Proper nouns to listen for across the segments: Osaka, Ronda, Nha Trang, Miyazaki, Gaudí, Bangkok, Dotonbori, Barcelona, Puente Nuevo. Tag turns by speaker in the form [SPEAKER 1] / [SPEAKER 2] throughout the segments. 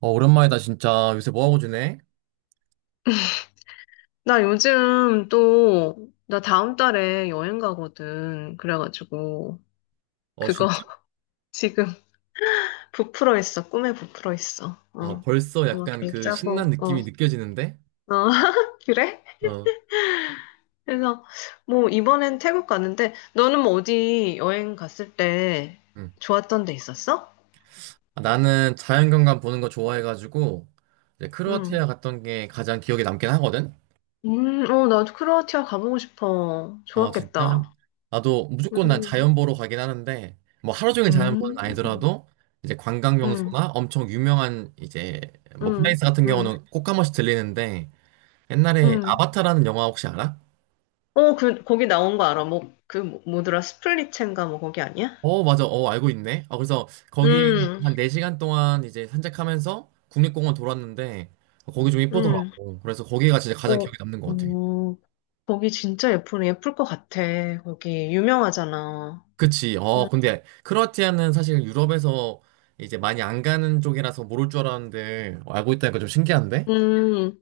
[SPEAKER 1] 어, 오랜만이다, 진짜. 요새 뭐하고 지내?
[SPEAKER 2] 나 다음 달에 여행 가거든. 그래가지고,
[SPEAKER 1] 어,
[SPEAKER 2] 그거
[SPEAKER 1] 진짜?
[SPEAKER 2] 지금 부풀어 있어. 꿈에 부풀어 있어.
[SPEAKER 1] 아, 벌써 약간
[SPEAKER 2] 계획
[SPEAKER 1] 그
[SPEAKER 2] 짜고,
[SPEAKER 1] 신난 느낌이 느껴지는데?
[SPEAKER 2] 어, 그래?
[SPEAKER 1] 어,
[SPEAKER 2] 그래서, 뭐, 이번엔 태국 가는데, 너는 뭐 어디 여행 갔을 때
[SPEAKER 1] 응.
[SPEAKER 2] 좋았던 데 있었어?
[SPEAKER 1] 아, 나는 자연경관 보는 거 좋아해가지고, 이제
[SPEAKER 2] 응.
[SPEAKER 1] 크로아티아 갔던 게 가장 기억에 남긴 하거든?
[SPEAKER 2] 나도 크로아티아 가보고 싶어.
[SPEAKER 1] 어, 진짜?
[SPEAKER 2] 좋았겠다.
[SPEAKER 1] 나도 무조건 난
[SPEAKER 2] 음.
[SPEAKER 1] 자연 보러 가긴 하는데, 뭐 하루 종일 자연 보는 건
[SPEAKER 2] 음.
[SPEAKER 1] 아니더라도, 이제 관광
[SPEAKER 2] 음.
[SPEAKER 1] 명소나 엄청 유명한 이제, 뭐
[SPEAKER 2] 음.
[SPEAKER 1] 플레이스 같은
[SPEAKER 2] 음.
[SPEAKER 1] 경우는 꼭 한 번씩 들리는데, 옛날에
[SPEAKER 2] 음.
[SPEAKER 1] 아바타라는 영화 혹시 알아?
[SPEAKER 2] 그, 거기 나온 거 알아. 뭐, 그, 뭐더라, 스플릿첸가 뭐, 거기 아니야?
[SPEAKER 1] 어, 맞아. 어, 알고 있네. 아, 그래서 거기
[SPEAKER 2] 음.
[SPEAKER 1] 한 4시간 동안 이제 산책하면서 국립공원 돌았는데 거기 좀
[SPEAKER 2] 음.
[SPEAKER 1] 이쁘더라고. 그래서 거기가 진짜 가장
[SPEAKER 2] 어,
[SPEAKER 1] 기억에 남는 것 같아.
[SPEAKER 2] 음, 거기 진짜 예쁘네. 예쁠 것 같아. 거기 유명하잖아.
[SPEAKER 1] 그치.
[SPEAKER 2] 음.
[SPEAKER 1] 어, 근데 크로아티아는 사실 유럽에서 이제 많이 안 가는 쪽이라서 모를 줄 알았는데 어, 알고 있다니까 좀 신기한데?
[SPEAKER 2] 음.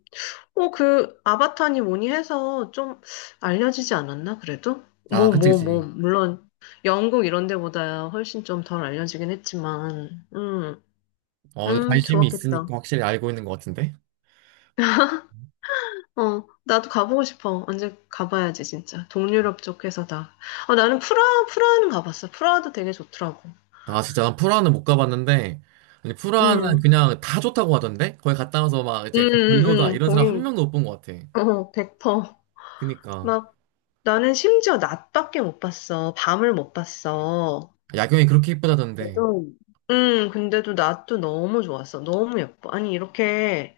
[SPEAKER 2] 그, 아바타니 뭐니 해서 좀 알려지지 않았나, 그래도?
[SPEAKER 1] 아,
[SPEAKER 2] 뭐,
[SPEAKER 1] 그치,
[SPEAKER 2] 뭐, 뭐,
[SPEAKER 1] 그치.
[SPEAKER 2] 물론, 영국 이런 데보다 훨씬 좀 덜 알려지긴 했지만, 음.
[SPEAKER 1] 어,
[SPEAKER 2] 음.
[SPEAKER 1] 관심이
[SPEAKER 2] 좋았겠다.
[SPEAKER 1] 있으니까 확실히 알고 있는 것 같은데?
[SPEAKER 2] 나도 가보고 싶어. 언제 가봐야지, 진짜. 동유럽 쪽에서 다. 나는 프라하는 가봤어. 프라하도 되게 좋더라고.
[SPEAKER 1] 아, 진짜 난 프라하는 못 가봤는데 아니, 프라하는
[SPEAKER 2] 응,
[SPEAKER 1] 그냥 다 좋다고 하던데? 거기 갔다 와서 막
[SPEAKER 2] 응,
[SPEAKER 1] 이제 별로다
[SPEAKER 2] 응, 응.
[SPEAKER 1] 이런 사람 한
[SPEAKER 2] 거긴,
[SPEAKER 1] 명도 못 본 것 같아.
[SPEAKER 2] 100%.
[SPEAKER 1] 그니까.
[SPEAKER 2] 막, 나는 심지어 낮밖에 못 봤어. 밤을 못 봤어.
[SPEAKER 1] 야경이 그렇게 이쁘다던데.
[SPEAKER 2] 그래도 응, 근데도 낮도 너무 좋았어. 너무 예뻐. 아니, 이렇게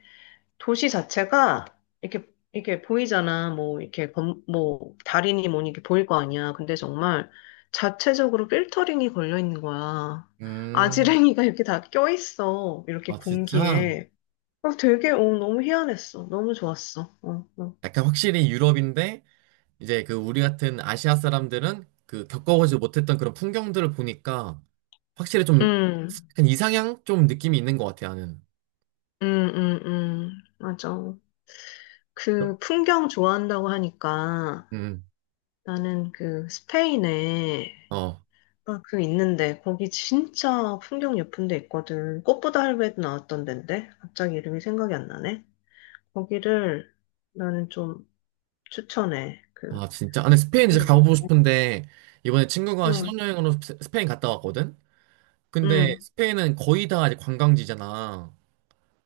[SPEAKER 2] 도시 자체가 이렇게 이렇게 보이잖아. 뭐 이렇게 뭐 달이니 뭐니 이렇게 보일 거 아니야. 근데 정말 자체적으로 필터링이 걸려 있는 거야.
[SPEAKER 1] 음,
[SPEAKER 2] 아지랭이가 이렇게 다 껴있어. 이렇게
[SPEAKER 1] 아, 진짜?
[SPEAKER 2] 공기에. 되게 너무 희한했어. 너무 좋았어. 어. 어.
[SPEAKER 1] 약간 확실히 유럽인데, 이제 그 우리 같은 아시아 사람들은 그 겪어보지 못했던 그런 풍경들을 보니까 확실히 좀
[SPEAKER 2] 음.
[SPEAKER 1] 약간 이상향? 좀 느낌이 있는 것 같아, 나는.
[SPEAKER 2] 음. 음. 음. 맞아. 그 풍경 좋아한다고 하니까
[SPEAKER 1] 음,
[SPEAKER 2] 나는 그 스페인에
[SPEAKER 1] 어.
[SPEAKER 2] 그 있는데 거기 진짜 풍경 예쁜 데 있거든. 꽃보다 할배도 나왔던 데인데 갑자기 이름이 생각이 안 나네. 거기를 나는 좀 추천해. 그,
[SPEAKER 1] 아, 진짜. 아, 근데 스페인 이제
[SPEAKER 2] 네네.
[SPEAKER 1] 가보고 싶은데, 이번에 친구가
[SPEAKER 2] 응.
[SPEAKER 1] 신혼여행으로 스페인 갔다 왔거든? 근데
[SPEAKER 2] 응.
[SPEAKER 1] 스페인은 거의 다 이제 관광지잖아.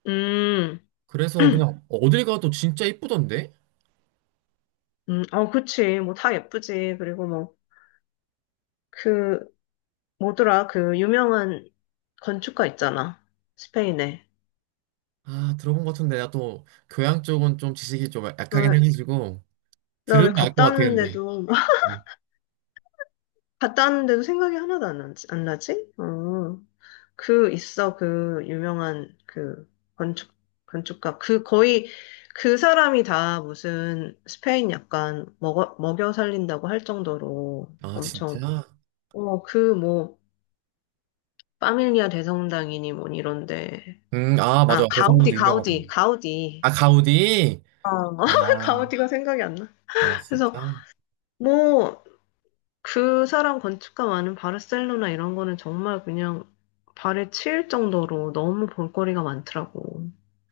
[SPEAKER 2] 음.
[SPEAKER 1] 그래서 그냥 어딜 가도 진짜 이쁘던데?
[SPEAKER 2] 음. 그치. 뭐 다 예쁘지. 그리고 뭐 그 뭐더라 그 유명한 건축가 있잖아. 스페인에.
[SPEAKER 1] 아, 들어본 것 같은데, 나 또 교양 쪽은 좀 지식이 좀 약하긴
[SPEAKER 2] 나,
[SPEAKER 1] 해가지고,
[SPEAKER 2] 나
[SPEAKER 1] 들으면
[SPEAKER 2] 왜
[SPEAKER 1] 알 것
[SPEAKER 2] 갔다
[SPEAKER 1] 같아, 근데.
[SPEAKER 2] 왔는데도
[SPEAKER 1] 뭐.
[SPEAKER 2] 갔다 왔는데도 생각이 하나도 안 나지? 안 나지? 어. 그 있어 그 유명한 그 건축 건축가 그 거의 그 사람이 다 무슨 스페인 약간 먹어 먹여 살린다고 할 정도로
[SPEAKER 1] 아,
[SPEAKER 2] 엄청,
[SPEAKER 1] 진짜?
[SPEAKER 2] 그 뭐 파밀리아 대성당이니 뭐 이런데,
[SPEAKER 1] 아, 맞아.
[SPEAKER 2] 아 가우디,
[SPEAKER 1] 대성공도 유명하잖아.
[SPEAKER 2] 가우디, 가우디.
[SPEAKER 1] 아, 가우디?
[SPEAKER 2] 어
[SPEAKER 1] 아,
[SPEAKER 2] 가우디가 생각이 안 나.
[SPEAKER 1] 아,
[SPEAKER 2] 그래서
[SPEAKER 1] 진짜?
[SPEAKER 2] 뭐 그 사람 건축가 많은 바르셀로나 이런 거는 정말 그냥 발에 치일 정도로 너무 볼거리가 많더라고.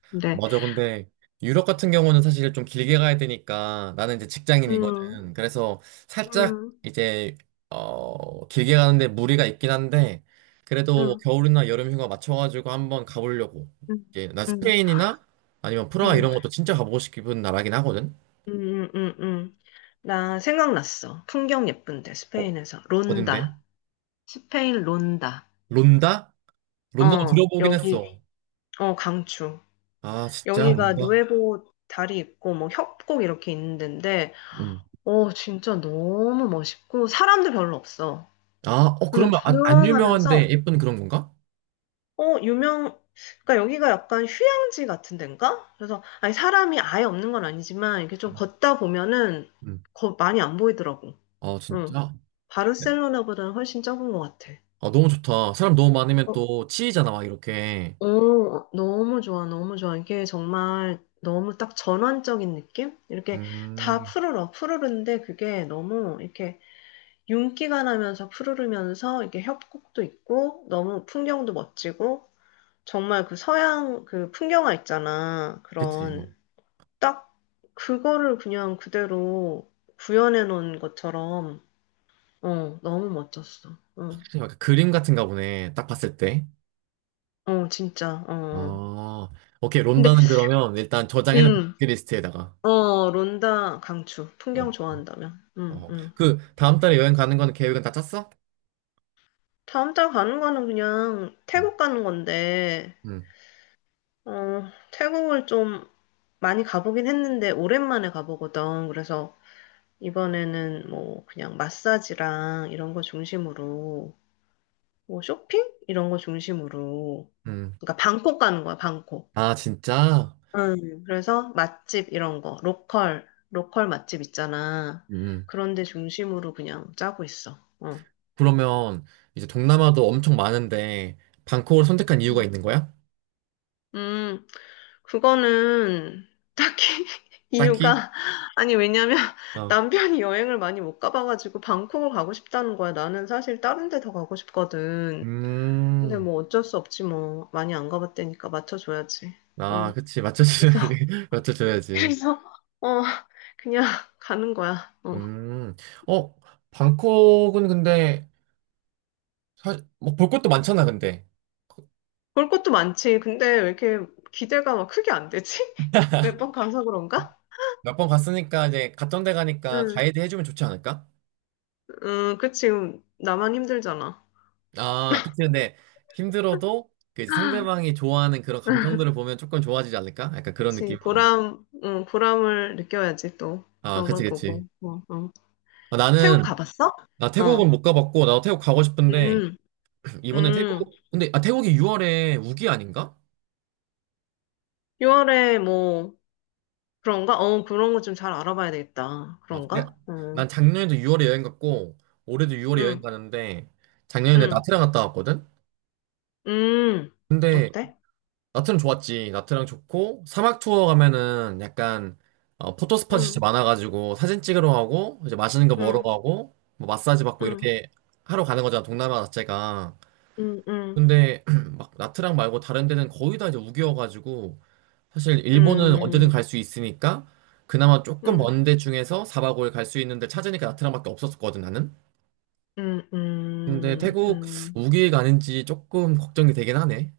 [SPEAKER 2] 근데
[SPEAKER 1] 맞아. 근데 유럽 같은 경우는 사실 좀 길게 가야 되니까 나는 이제
[SPEAKER 2] 음.
[SPEAKER 1] 직장인이거든. 그래서 살짝
[SPEAKER 2] 음.
[SPEAKER 1] 이제 어 길게 가는데 무리가 있긴 한데 그래도 뭐
[SPEAKER 2] 음.
[SPEAKER 1] 겨울이나 여름 휴가 맞춰가지고 한번 가보려고.
[SPEAKER 2] 음.
[SPEAKER 1] 이게 나
[SPEAKER 2] 음. 음.
[SPEAKER 1] 스페인이나 아니면 프라하
[SPEAKER 2] 음.
[SPEAKER 1] 이런 것도 진짜 가보고 싶은 나라긴 하거든.
[SPEAKER 2] 음. 음. 음. 나 생각났어. 풍경 예쁜데,
[SPEAKER 1] 어,
[SPEAKER 2] 스페인에서.
[SPEAKER 1] 어딘데?
[SPEAKER 2] 론다. 스페인 론다.
[SPEAKER 1] 론다? 론다도
[SPEAKER 2] 어,
[SPEAKER 1] 들어보긴 했어.
[SPEAKER 2] 여기, 어, 강추.
[SPEAKER 1] 아 진짜
[SPEAKER 2] 여기가
[SPEAKER 1] 론다.
[SPEAKER 2] 누에보 다리 있고, 뭐, 협곡 이렇게 있는 데인데,
[SPEAKER 1] 음.
[SPEAKER 2] 진짜 너무 멋있고, 사람도 별로 없어.
[SPEAKER 1] 아, 어
[SPEAKER 2] 그래서
[SPEAKER 1] 그러면 안, 안 유명한데
[SPEAKER 2] 조용하면서,
[SPEAKER 1] 예쁜 그런 건가?
[SPEAKER 2] 어, 유명, 그러니까 여기가 약간 휴양지 같은 데인가? 그래서, 아니, 사람이 아예 없는 건 아니지만, 이렇게 좀 걷다 보면은,
[SPEAKER 1] 음.
[SPEAKER 2] 많이 안 보이더라고.
[SPEAKER 1] 아
[SPEAKER 2] 응.
[SPEAKER 1] 진짜?
[SPEAKER 2] 바르셀로나보다는 훨씬 적은 것 같아.
[SPEAKER 1] 아, 너무 좋다. 사람 너무 많으면
[SPEAKER 2] 어,
[SPEAKER 1] 또 치이잖아, 막 이렇게.
[SPEAKER 2] 너무 좋아, 너무 좋아. 이게 정말 너무 딱 전환적인 느낌? 이렇게 다
[SPEAKER 1] 음,
[SPEAKER 2] 푸르른데 그게 너무 이렇게 윤기가 나면서 푸르르면서 이게 협곡도 있고, 너무 풍경도 멋지고, 정말 그 서양 그 풍경화 있잖아.
[SPEAKER 1] 그치. 어.
[SPEAKER 2] 그런 딱 그거를 그냥 그대로 구현해 놓은 것처럼, 너무 멋졌어.
[SPEAKER 1] 약간 그림 같은가 보네. 딱 봤을 때.
[SPEAKER 2] 진짜. 어. 어.
[SPEAKER 1] 아, 오케이.
[SPEAKER 2] 근데
[SPEAKER 1] 론다는 그러면 일단 저장해놓은
[SPEAKER 2] 음.
[SPEAKER 1] 리스트에다가.
[SPEAKER 2] 론다 강추. 풍경
[SPEAKER 1] 어,
[SPEAKER 2] 좋아한다면. 음.
[SPEAKER 1] 어.
[SPEAKER 2] 음.
[SPEAKER 1] 그, 다음 달에 여행 가는 거는 계획은 다 짰어?
[SPEAKER 2] 다음 달 가는 거는 그냥
[SPEAKER 1] 응,
[SPEAKER 2] 태국 가는 건데,
[SPEAKER 1] 응,
[SPEAKER 2] 어, 태국을 좀 많이 가보긴 했는데 오랜만에 가보거든. 그래서 이번에는 뭐 그냥 마사지랑 이런 거 중심으로, 뭐 쇼핑? 이런 거 중심으로.
[SPEAKER 1] 응.
[SPEAKER 2] 그러니까 방콕 가는 거야, 방콕.
[SPEAKER 1] 아, 진짜?
[SPEAKER 2] 응, 그래서 맛집 이런 거, 로컬 맛집 있잖아.
[SPEAKER 1] 음.
[SPEAKER 2] 그런 데 중심으로 그냥 짜고 있어. 어.
[SPEAKER 1] 그러면 이제 동남아도 엄청 많은데, 방콕을 선택한 이유가
[SPEAKER 2] 응.
[SPEAKER 1] 있는 거야?
[SPEAKER 2] 음, 그거는 딱히
[SPEAKER 1] 딱히?
[SPEAKER 2] 이유가, 아니, 왜냐면
[SPEAKER 1] 어.
[SPEAKER 2] 남편이 여행을 많이 못 가봐가지고 방콕을 가고 싶다는 거야. 나는 사실 다른 데 더 가고 싶거든. 근데
[SPEAKER 1] 음.
[SPEAKER 2] 뭐 어쩔 수 없지 뭐. 많이 안 가봤다니까 맞춰줘야지.
[SPEAKER 1] 아,
[SPEAKER 2] 응.
[SPEAKER 1] 그치.
[SPEAKER 2] 그래서
[SPEAKER 1] 맞춰줘야지. 맞춰줘야지.
[SPEAKER 2] 그래서, 어, 그냥 가는 거야. 어.
[SPEAKER 1] 음, 어, 방콕은 근데, 뭐볼 것도 많잖아, 근데.
[SPEAKER 2] 볼 것도 많지. 근데 왜 이렇게 기대가 막 크게 안 되지? 매번 가서 그런가?
[SPEAKER 1] 몇 번 갔으니까 이제 갔던 데 가니까
[SPEAKER 2] 응,
[SPEAKER 1] 가이드 해주면 좋지 않을까?
[SPEAKER 2] 응, 그치. 나만 힘들잖아.
[SPEAKER 1] 아, 그치, 근데 힘들어도 그 이제 상대방이 좋아하는 그런 감정들을 보면 조금 좋아지지 않을까? 약간 그런
[SPEAKER 2] 그치.
[SPEAKER 1] 느낌으로.
[SPEAKER 2] 보람, 응, 보람을 느껴야지 또.
[SPEAKER 1] 아,
[SPEAKER 2] 그런
[SPEAKER 1] 그치,
[SPEAKER 2] 걸
[SPEAKER 1] 그치.
[SPEAKER 2] 보고. 어. 어.
[SPEAKER 1] 아,
[SPEAKER 2] 태국
[SPEAKER 1] 나는,
[SPEAKER 2] 가봤어?
[SPEAKER 1] 나 태국은
[SPEAKER 2] 어.
[SPEAKER 1] 못 가봤고, 나도 태국 가고 싶은데,
[SPEAKER 2] 음.
[SPEAKER 1] 이번에 태국,
[SPEAKER 2] 음.
[SPEAKER 1] 근데, 아, 태국이 6월에 우기 아닌가?
[SPEAKER 2] 6월에 뭐, 그런가? 그런 거 좀 잘 알아봐야 되겠다.
[SPEAKER 1] 어, 내,
[SPEAKER 2] 그런가? 어.
[SPEAKER 1] 난 작년에도 6월에 여행 갔고, 올해도 6월에 여행
[SPEAKER 2] 응,
[SPEAKER 1] 가는데, 작년에
[SPEAKER 2] 응,
[SPEAKER 1] 나트랑 갔다 왔거든?
[SPEAKER 2] 응.
[SPEAKER 1] 근데
[SPEAKER 2] 어때?
[SPEAKER 1] 나트랑 좋았지. 나트랑 좋고 사막 투어 가면은 약간 어, 포토 스팟이 진짜
[SPEAKER 2] 응,
[SPEAKER 1] 많아가지고 사진 찍으러 가고 이제 맛있는 거 먹으러
[SPEAKER 2] 응,
[SPEAKER 1] 가고 뭐 마사지 받고
[SPEAKER 2] 응.
[SPEAKER 1] 이렇게 하러 가는 거잖아. 동남아 자체가.
[SPEAKER 2] 음, 음,
[SPEAKER 1] 근데 막 나트랑 말고 다른 데는 거의 다 이제 우기여가지고 사실 일본은 언제든
[SPEAKER 2] 음,
[SPEAKER 1] 갈 수 있으니까 그나마 조금
[SPEAKER 2] 음,
[SPEAKER 1] 먼 데 중에서 사박 5일 갈 수 있는데 찾으니까 나트랑밖에 없었거든 나는.
[SPEAKER 2] 음,
[SPEAKER 1] 근데
[SPEAKER 2] 음,
[SPEAKER 1] 태국
[SPEAKER 2] 음,
[SPEAKER 1] 우기가 아닌지 조금 걱정이 되긴 하네.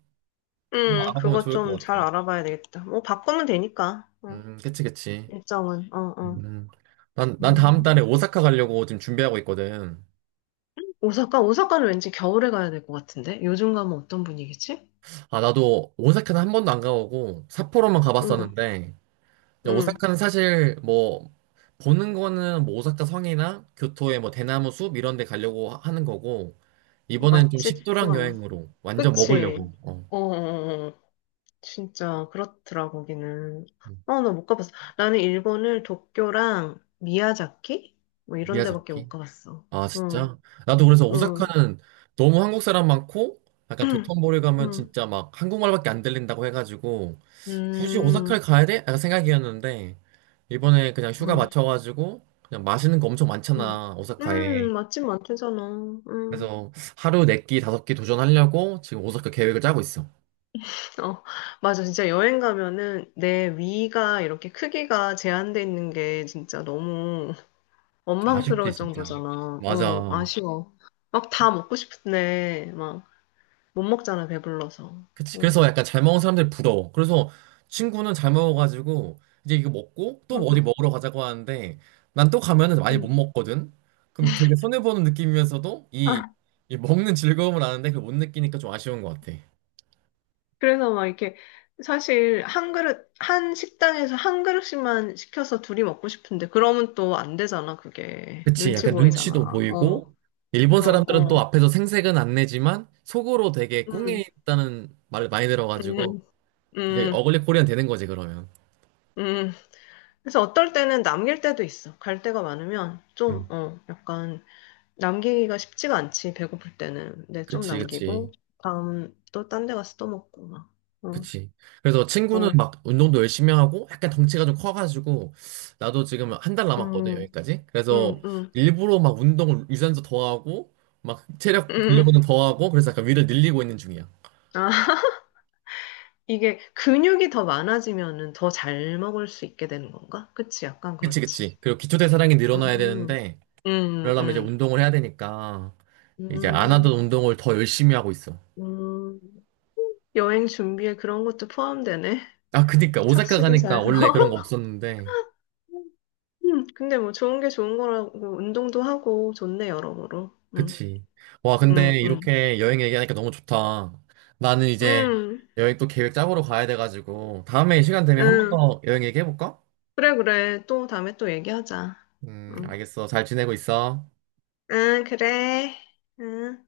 [SPEAKER 1] 한번 알아보면
[SPEAKER 2] 그거
[SPEAKER 1] 좋을
[SPEAKER 2] 좀
[SPEAKER 1] 것
[SPEAKER 2] 잘
[SPEAKER 1] 같아.
[SPEAKER 2] 알아봐야 되겠다. 뭐, 바꾸면 되니까,
[SPEAKER 1] 그치, 그치.
[SPEAKER 2] 일정은,
[SPEAKER 1] 음. 난 다음 달에
[SPEAKER 2] 음.
[SPEAKER 1] 오사카 가려고 지금 준비하고 있거든.
[SPEAKER 2] 오사카? 오사카는 왠지 겨울에 가야 될 것 같은데? 요즘 가면 어떤 분위기지?
[SPEAKER 1] 아, 나도 오사카는 한 번도 안 가보고 삿포로만
[SPEAKER 2] 응.
[SPEAKER 1] 가봤었는데, 근데
[SPEAKER 2] 응.
[SPEAKER 1] 오사카는 사실 뭐, 보는 거는 뭐 오사카 성이나 교토의 뭐 대나무 숲 이런 데 가려고 하는 거고, 이번엔 좀
[SPEAKER 2] 맛집 투어
[SPEAKER 1] 식도락
[SPEAKER 2] 아니야.
[SPEAKER 1] 여행으로 완전
[SPEAKER 2] 그치?
[SPEAKER 1] 먹으려고, 어,
[SPEAKER 2] 어. 어. 어. 어. 진짜 그렇더라, 거기는.
[SPEAKER 1] 음,
[SPEAKER 2] 나 못 가봤어. 나는 일본을 도쿄랑 미야자키? 뭐 이런 데밖에 못
[SPEAKER 1] 미야자키.
[SPEAKER 2] 가봤어.
[SPEAKER 1] 아,
[SPEAKER 2] 응.
[SPEAKER 1] 진짜? 나도 그래서
[SPEAKER 2] 응.
[SPEAKER 1] 오사카는 너무 한국 사람 많고, 약간
[SPEAKER 2] 음,
[SPEAKER 1] 도톤보리 가면
[SPEAKER 2] 음,
[SPEAKER 1] 진짜 막 한국말밖에 안 들린다고 해가지고, 굳이
[SPEAKER 2] 음,
[SPEAKER 1] 오사카를 가야 돼? 약간 생각이었는데, 이번에 그냥 휴가
[SPEAKER 2] 음,
[SPEAKER 1] 맞춰가지고, 그냥 맛있는 거 엄청
[SPEAKER 2] 음,
[SPEAKER 1] 많잖아, 오사카에.
[SPEAKER 2] 맛집 많대잖아. 음,
[SPEAKER 1] 그래서 하루 네 끼, 다섯 끼 도전하려고 지금 오사카 계획을 짜고 있어.
[SPEAKER 2] 어, 맞아. 진짜 여행 가면은 내 위가 이렇게 크기가 제한돼 있는 게 진짜 너무
[SPEAKER 1] 좀 아쉽지,
[SPEAKER 2] 원망스러울
[SPEAKER 1] 진짜.
[SPEAKER 2] 정도잖아.
[SPEAKER 1] 맞아.
[SPEAKER 2] 아쉬워. 막 다 먹고 싶은데 막 못 먹잖아, 배불러서.
[SPEAKER 1] 그치.
[SPEAKER 2] 어.
[SPEAKER 1] 그래서 약간 잘 먹은 사람들 부러워. 그래서 친구는 잘 먹어가지고 이제 이거 먹고 또
[SPEAKER 2] 음.
[SPEAKER 1] 어디 먹으러 가자고 하는데 난 또 가면은 많이 못
[SPEAKER 2] 음.
[SPEAKER 1] 먹거든. 그럼 되게 손해보는 느낌이면서도 이 먹는 즐거움을 아는데 그걸 못 느끼니까 좀 아쉬운 것 같아.
[SPEAKER 2] 그래서 막 이렇게 사실 한 그릇, 한 식당에서 한 그릇씩만 시켜서 둘이 먹고 싶은데 그러면 또 안 되잖아, 그게.
[SPEAKER 1] 그치.
[SPEAKER 2] 눈치
[SPEAKER 1] 약간
[SPEAKER 2] 보이잖아.
[SPEAKER 1] 눈치도
[SPEAKER 2] 어.
[SPEAKER 1] 보이고 일본
[SPEAKER 2] 그래서,
[SPEAKER 1] 사람들은 또
[SPEAKER 2] 어.
[SPEAKER 1] 앞에서 생색은 안 내지만 속으로 되게 꿍해
[SPEAKER 2] 음.
[SPEAKER 1] 있다는 말을 많이 들어가지고
[SPEAKER 2] 음.
[SPEAKER 1] 이제
[SPEAKER 2] 음.
[SPEAKER 1] 어글리 코리안 되는 거지 그러면.
[SPEAKER 2] 음. 그래서 어떨 때는 남길 때도 있어. 갈 데가 많으면 좀,
[SPEAKER 1] 음.
[SPEAKER 2] 약간 남기기가 쉽지가 않지, 배고플 때는. 근데 좀
[SPEAKER 1] 그치, 그치.
[SPEAKER 2] 남기고, 다음 또 딴 데 가서 또 먹고 막. 어.
[SPEAKER 1] 그치. 그래서 친구는
[SPEAKER 2] 어.
[SPEAKER 1] 막 운동도 열심히 하고 약간 덩치가 좀 커가지고 나도 지금 한 달 남았거든,
[SPEAKER 2] 음.
[SPEAKER 1] 여기까지. 그래서
[SPEAKER 2] 음. 음.
[SPEAKER 1] 일부러 막 운동을 유산소 더 하고 막 체력
[SPEAKER 2] 음.
[SPEAKER 1] 근력은 더 하고 그래서 약간 위를 늘리고 있는 중이야.
[SPEAKER 2] 아. 이게 근육이 더 많아지면은 더 잘 먹을 수 있게 되는 건가? 그치, 약간
[SPEAKER 1] 그치,
[SPEAKER 2] 그렇지.
[SPEAKER 1] 그치. 그리고 기초대사량이 늘어나야
[SPEAKER 2] 음,
[SPEAKER 1] 되는데
[SPEAKER 2] 음,
[SPEAKER 1] 그러려면 이제
[SPEAKER 2] 음,
[SPEAKER 1] 운동을 해야 되니까 이제 안 하던
[SPEAKER 2] 음,
[SPEAKER 1] 운동을 더 열심히 하고 있어.
[SPEAKER 2] 음. 여행 준비에 그런 것도 포함되네.
[SPEAKER 1] 아, 그니까 오사카
[SPEAKER 2] 착실히
[SPEAKER 1] 가니까
[SPEAKER 2] 잘.
[SPEAKER 1] 원래 그런 거 없었는데
[SPEAKER 2] 근데 뭐 좋은 게 좋은 거라고 운동도 하고 좋네, 여러모로.
[SPEAKER 1] 그치. 와,
[SPEAKER 2] 음,
[SPEAKER 1] 근데
[SPEAKER 2] 음,
[SPEAKER 1] 이렇게 여행 얘기하니까 너무 좋다. 나는 이제
[SPEAKER 2] 음,
[SPEAKER 1] 여행 또 계획 짜보러 가야 돼가지고, 다음에 시간 되면 한 번
[SPEAKER 2] 음.
[SPEAKER 1] 더 여행 얘기해볼까?
[SPEAKER 2] 그래, 그래. 또 다음에 또 얘기하자. 음,
[SPEAKER 1] 알겠어. 잘 지내고 있어.
[SPEAKER 2] 그래. 음.